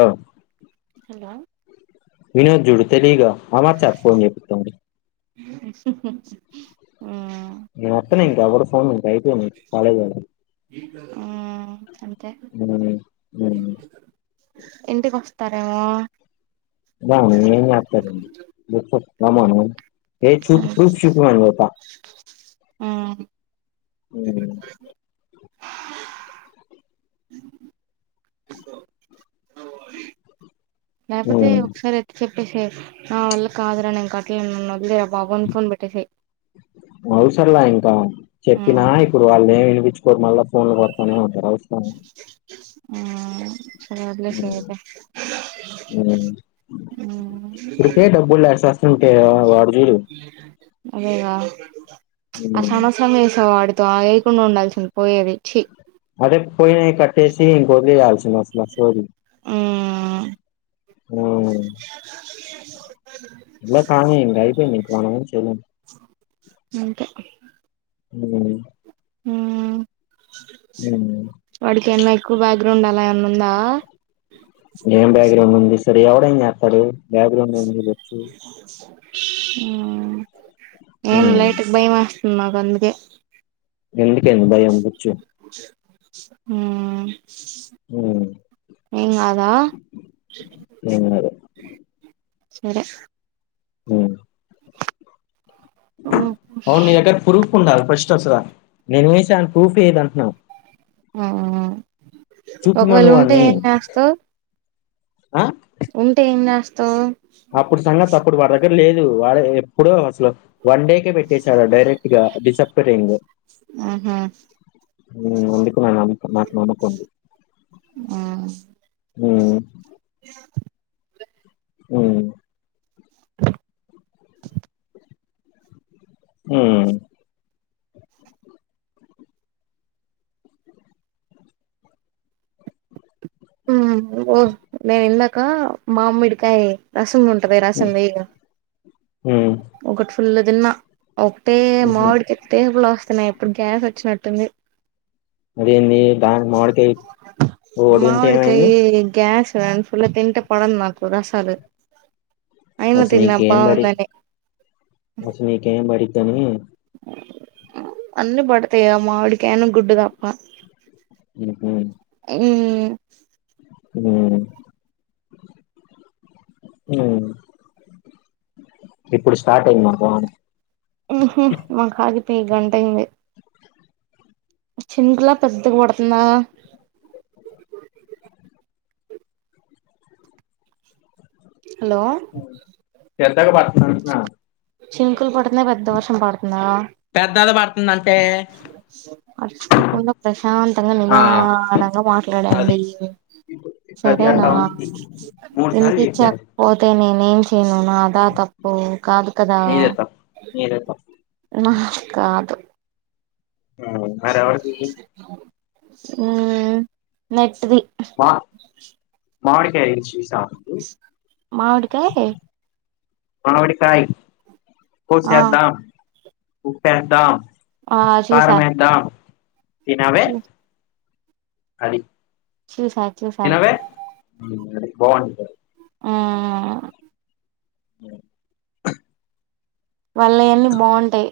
ఆ హలో వినోద్ జుడు తేలిగా ఆ వర్ సార్ ఫోన్ చెపిత్తా ఉండు [unintelligible] నేను వత్తనే ఇంకా కూడా ఫోన్ంకా అయిపోయిను కాలేజ మ్మ్ అంతే తరవా బావు [unintelligible] అతారండి రమ్మను ఏ చూప్ ప్రూఫ్ చూపిమను పోత మ్మ్ హ్మ్ లేకపోతే మ్మ్ ఒకసారి ఎట్ చెప్ విష్వేష్ నా వళ్ల కాదురా నేను కట్ ఓకే నన్ను వదిలేరా బాబాని ఫోన్ పెట్టేసి తా చెప్పినా ఇప్పుడు వాళ్ళే వినిపి [unintelligible] మళ్ళ ఫోన్ లు కొడతానే ఉంటరు స మ్మ్ సరే వదిలేసెయ్ అయితే మ్మ్ తుంటే ఆ వాడు చూడు [unintelligible] అదేగా మ్మ్ ఆసమసం వేసా వాడు తాయకుండ ఉండాల్సింది పోయేది ఛీ అదే పోయి కట్టేసి ఇంకొదియాల్సింది అసలు ఆ సోదీ మ్మ్ మ్మ్ ఇలా కానీ ఇంకా అయిపోయిందియి న చేయండి ఇంకే హ్మ్మ్ మ్మ్ ఉమ్, వాడిక [unintelligible] కు బక్గ్రౌండ్ అల [unintelligible] న్ను ఉందా ఏం బ్యాక్గ్రౌండ్ ఉంది సరే ఎవడైనా చేతాడు బ్యాక్గ్రౌండ్ ఏ హ్మ్ ఏం లైట్కి భయమా మాకందుకే ఎందుకే భయం బుచు హ్మ్ ఎం కాదా ఏం కాదు సరే హ్మ్ అవును నీదేగారా ప్రూఫ్ ఉందా ఫస్ట్ అసలా నేను ఏసా అని ప్రూఫ్ ఏది అంటునా ఆ ఒకవేళ ఉంటే వాడిని ఏం చేస్తావు ఆ ఉంటే ఏం చేస్తావ్ అపుడు సంగతి అపుడు వాడి దెగర లేదు వాడు ఎప్పుడో అస లో వన్ డే క పెట్టేశాడు డైరెక్ట్ గా డిసప్పరింగ్ ఆహా హ్మ్ అందు నాకు నమ్మకం ఉంది ఆ హ్మ్ హ్మ్ హ్మ్ హ్మ్ ఓ నేను ఇందాక మామిడికాయ రసము ఉంటంది రసం వేయ హ్మ్ ఫుల్ తిన్న ఓకే మామిడికి తెపులు వస్తున్నాయి ఎప్పుడు గ్యాస్ వచ్చినట్టు [unintelligible] ఏంది దాని మామీడికాయ ఒకటి తింటే ఏమైంది మామిడికాయ గ్యాస్ ఫుల్ తింటే పడదు నాకు రాసాలు అస్సలు నీకెంబడి అస్సలు నీకెంబడి దని అన్నీ పడతాయి మామిడికాయ గుడ్డు తప్ప హ్మ్ హ్మ్ హ్మ్ హ్మ్ ఇప్పుడు స్టార్ట్ అయి మాకు వాన హ్మ్ హు మాకి ఆగి పెయ్ గంట అయింది చినుకులా పెద్దగా పడుతుందా హలో ఎద్దక బ చినుకులు పడుతున్నా పెద్ద వర్షం ఇనపడుతుందా పెద్దద ప అర్చుకోకుండా ప్రశాంతంగా ఆ, నిదానంగా అది మాట్లాడండి ఇప్పుడు ఇప్పుడు అది సరేనా అట్లా ఉంది మూడు సార్లు చెప్పాను వినిపించకపోతే నేను హ్మ్ నేను నాదా తప్పు కాదు కదా నీదే తప్పు నీదే తప్పు నా కాదు హ్మ్ మరి ఎవరిది హ్మ్ నెట్ ది మా మావిడికాయ్ చూసా మావిడికాయ్ మావిడికాయ్ ఆ కోసేద్దాం ఉప్పేద్దాం ఆ చూసా కారమేద్దాం తినవే చూ అది చూసా చూసా బాంట హ్మ్ అ ఆహ్ వాళ్ళయన్నీ బాంటాయ్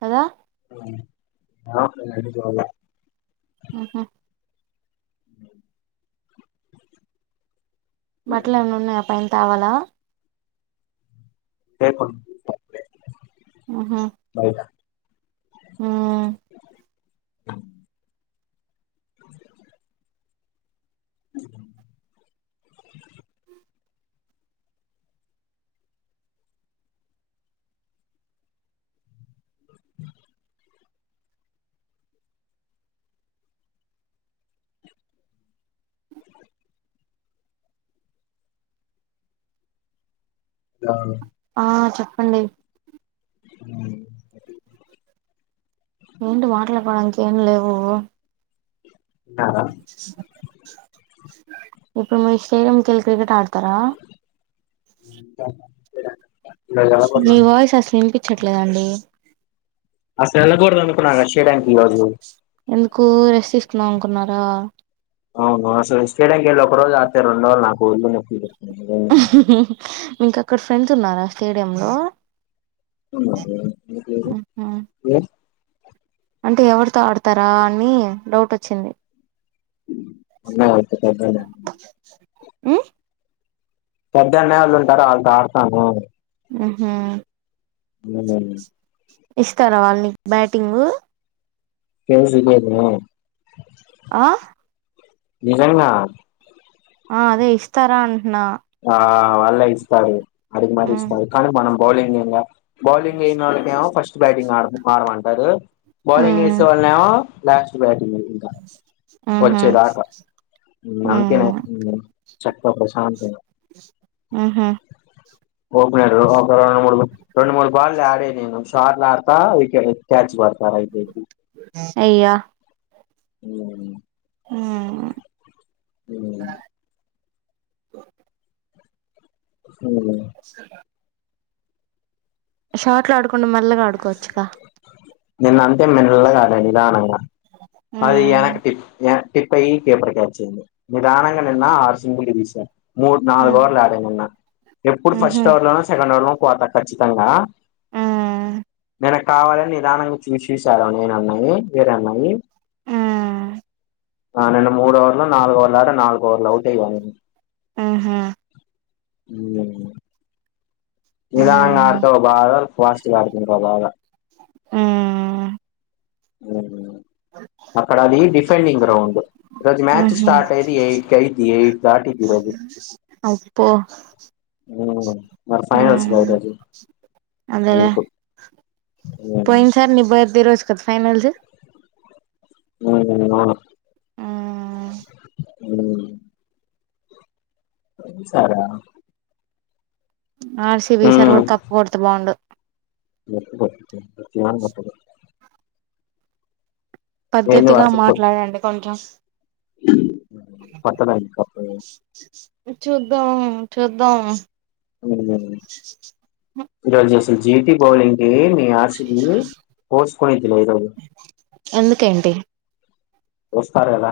కదా [unintelligible] అన్నీ చూల్లా హ్మ్ హు హ్మ్ బట్లు ఏమన్నా ఉన్నాయా ఆ పైన తావాలా ఉంటే కొంచెం తక్కువే బయట హ్మ్ ఆ ఆ, ఆ చెప్పండి హ్మ్ ఏంటి మాట్లాడపోవడానికి ఏం లేవు తిన్నార ఇప్పుడు మీరు స్టేడియం కెళ్ళి క్రికెట్ ఆడు తర [inaudible] వెళ్ళకూడదు మీ అను వాయిస్ అసలు వినిపించట్లేదండి అసలు ఎళ్ళకూడదు అనుకున్నా రష్యా బ్యాంకు ఈ రోజు చ్చిన అనుకున్నారా అవును అసలు స్టెడం ఎళ్ళి ఒక్క రోజు ఆడితే, రెండు రోజులు నాకు వొల్లు నొప్పులు. పుడుతున్నాయి. నీకు అక్కడ ఫ్రెండ్స్ ఉన్నారా స్టేడియం లో ఉన్నారు ఎందుకు లేరు, ఏ అంటే ఎవరితో ఆడతారా అని డౌట్ వచ్చింది అన్నయ్య అయితే పెద్ద అన్నయ్య మ్మ్ పెద్ద అన్నయ వాళ్ళు ఉంటారు వాళ్ళతో ఆడతాను హ్మ్ హూ [unintelligible] ఇస్తారా వాళ్ళు నీకు బ్యాటింగ్ [unintelligible] లేదు ఆ నిజంగా ఆ అదే ఇస్తారా అంటున్నా ఆ వాళ్ళే ఇస్తారు, అడిగి మరి ఉమ్ ఇస్తారు కానీ మనం బౌలింగ్ నేన్ కాదు బౌలింగ్ ఎయ్యనోళ్ళకేమో ఫస్ట్ బ్యాటింగ్ ఆడ్ ఆడ మారమంటారు, బౌలింగ్ ఏసే వాళ్నేమో లాస్ట్ బ్యా ఇంకా ఉహు వచ్చేదాకా అంతే ఉమ్ చక్కగా ప్రశాంతంగా మ్మ్ హ్మ్ ఓపనర్ ఒక రెండు మూడు, రెండు మూడు బాల్లే ఆడే షాట్లా ఆడుతా వికేట్ క్యాచ్ పడతారు అయిపోయిద్ది అయ్యా మ్మ్ ఉమ్ అ అస్సల షార్ట్ లో ఆడుకుండా మ నల్లగాడుకో వచ్చుిక నిన్న చె మల్లెగ నీథానంగ అది ఉమ్ ఎనక్కటిప్ ఎనక్ టిప్పై కేేపర్కిచ్ అయింది నిదానంగా నిన్న ఆరుసింపుల్‌గ తీసారు మూడు నాలుగు ఉమ్ ఓవర్లు ఆడాను నిన్న ఎప్పుడు ఆహా ఫస్ట్ ఓవర్ లోనో సెకండ్ ఓవర్ లో నో కోత ఖచ్చితంగా ఆ నన కావాలని నిదానంగా చూసేసారు నేనున్నాయి వేరేన్నాయి ఆ నున్న మూడు వర్ లో నాలుగు ఓర్లాట నాలుగు ఓవల అవుట్యయిను ఆహా అ ఆ నిదాంగా ఆర్తోవ బాగా ఫస్ట్గా ఆర్తు బాగా ఆ ఉ అక్కడ అది డిఫెండింగ్ గ్రౌండ్ ఈ రోజు మ్యాచ్ ఆహా స్టార్ట్ అయిది ఎయిట్ క అయిది ఎయిట్ దాటిది రోజు అబ్బో మరి ఆ ఫైనల్స్గా రోజు అదేలే అందుకు పోయినసారి నీ బర్త్డే రోజు కదా ఫైనల్స్ ఉ ఆ ఉ సరే ఆర్సి బీసర్ కూడా కప్పు కొడుతే బాగుండు ఎంది పద్ధతిగా వాడ్ సాఫ్ కోట్ మాట్లాడండి కొంచెం కొత్తబ్యాంక్ కోటు చూద్దాం చూద్దాం రోజూ జెటి బౌలింగ్ ఏ మీ ఆశది పోసుకుని తినే లేదు ఎందుకేంటి వస్తార్ ఎల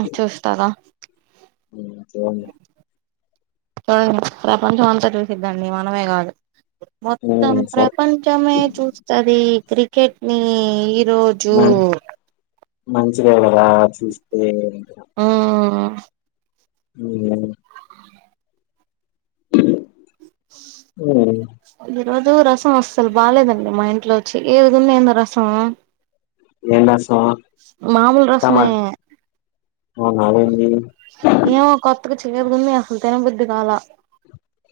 ఆ చూస్తాారా హుచూడ్ ను చూడండి ప్రపంచం అంతా చూసిద్దండి మనమే కాదు మొత్తం ఉమ్, సరే ప్రపంచమే చూస్తది క్రికెట్ ని ఇ రోజు మం- మంచిదే కదా చూస్తే ఆఓ ఉ ఉమ్, ఈ రోజు రసం అస్తలు బాలేదండి మా ఇంట్లో చి ఎదుకున్న ఎంత రసము ఏనా మామూలు రసమే అవును అదేంది ఏ కొత్త చేదుగుంది అసలు తినబుద్ది కాల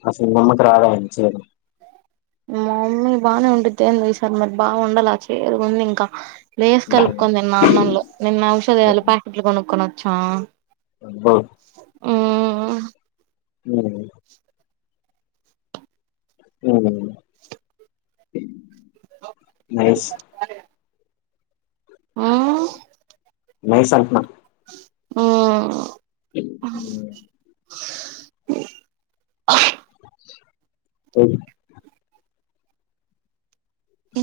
అసలు మీ అమ్మ కి రాధ అండ్ చేయడం మా మమ్మీ బాగానే వండిద్ది ఈసారి మరి బాగ వందల ఆ చేదుగ ఉంది ఇంక లేస్ కలుపుకోంది నా అన్నంలో నిన్న ఔషధలు ప్యాకెట్లు కొనుక్క్కకున్న చ హలో మ్మ్ [unintelligible] నైస్ మ్మ్ నైస్ అంట్నా మ్మ్ ఉమ్, [unintelligible] అమ్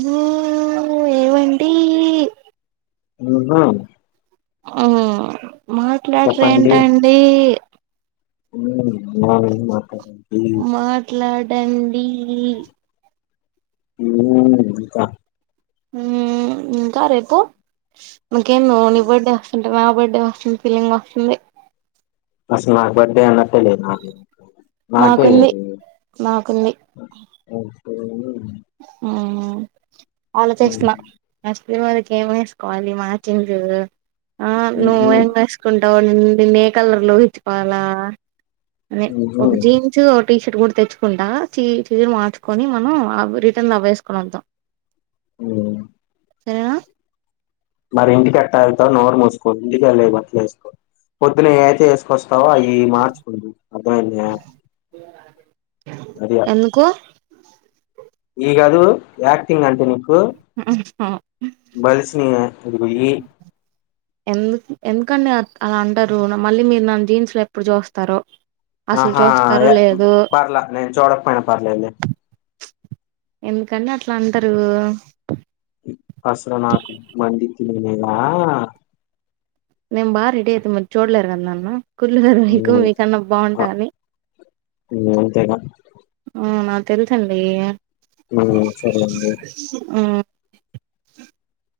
మ్మ్ ఏవండి [unintelligible] మ్మ్ మాట్లాడరు ఏంటండి ఉ వారు ఏమి మాట్లా డండి ఇ ఏం ఇంక మ్మ్ ఇంకా రేపు ఇంకేం మో నీ బడే వస్తూంటే నా బడే వర్షం ఫిలింగ్ వస్తుంది అస్సలు నా బడే అన్నట్లే లేదు నాకై మాకుంది మాకుంది మ్మ్ మ్మ్ ఉమ్, ఆలోచిస్తన్న తిరుమాలకి ఏం వేసుకోవాలి మ్యాచింగ్ ఆ ఉహు నువ్వేం వేసుకుంట డిన్ని ఏ కలర్ లో ఇచ్చుకోవాలా ని ఉహు ఒక జీన్సు ఓ టీ షర్ట్ కూడా తెచ్చుకుంటా చీ చీరా మార్చుకొని మనం రిటర్న్ అవేసుకొనొద్దం మ్మ్ సరేనా మరి ఇంటిక ఎట్ట వెళ్తావ్ నోరు మూసుకో ఇంటికివేల్లే బట్టలు వేసుకో పొద్దున్న ఏ అయితే వేసుకొస్తావ్ తావాయి మార్చుకుందు అర్థమైందా ఎందుకు ఈగ అదు యాక్టింగ్ అంటుంది కు బల్సిన ఇదిగుళి [inaudible] అందుకని అలా అంటారు మళ్ళీ మీరు నన్ను జీన్స్లు ఎప్పుడు చూస్తారో అసలు ఆహా చూస్తారో లేదు పర్లే నేను చూడకపోయినా పర్లేదు లే ఎందుకండి అట్లా అంటారు అసలా నాకు మండింది నిన్నా నే బా రెడి అయితే మరి చూడ్లేరుకద్ నన్ను కుల్ కదా మీకు ఉమ్, మీకన్నా ఆ, బాగుంటా అని ఉమ్, అంతేగా మ్మ్ మ తెలుసండీ ఆ సరే అండి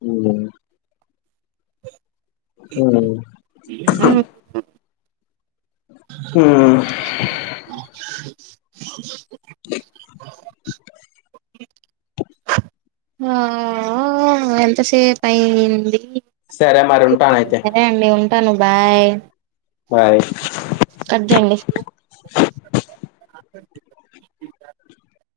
మ్మ్ [unintelligible] ఆ మ్మ్ ఆ ఎంత సేపయింది సరే మరి ఉంటానయితే టను బాయ్ బాయ్ కట్ జేయండి [unintelligible]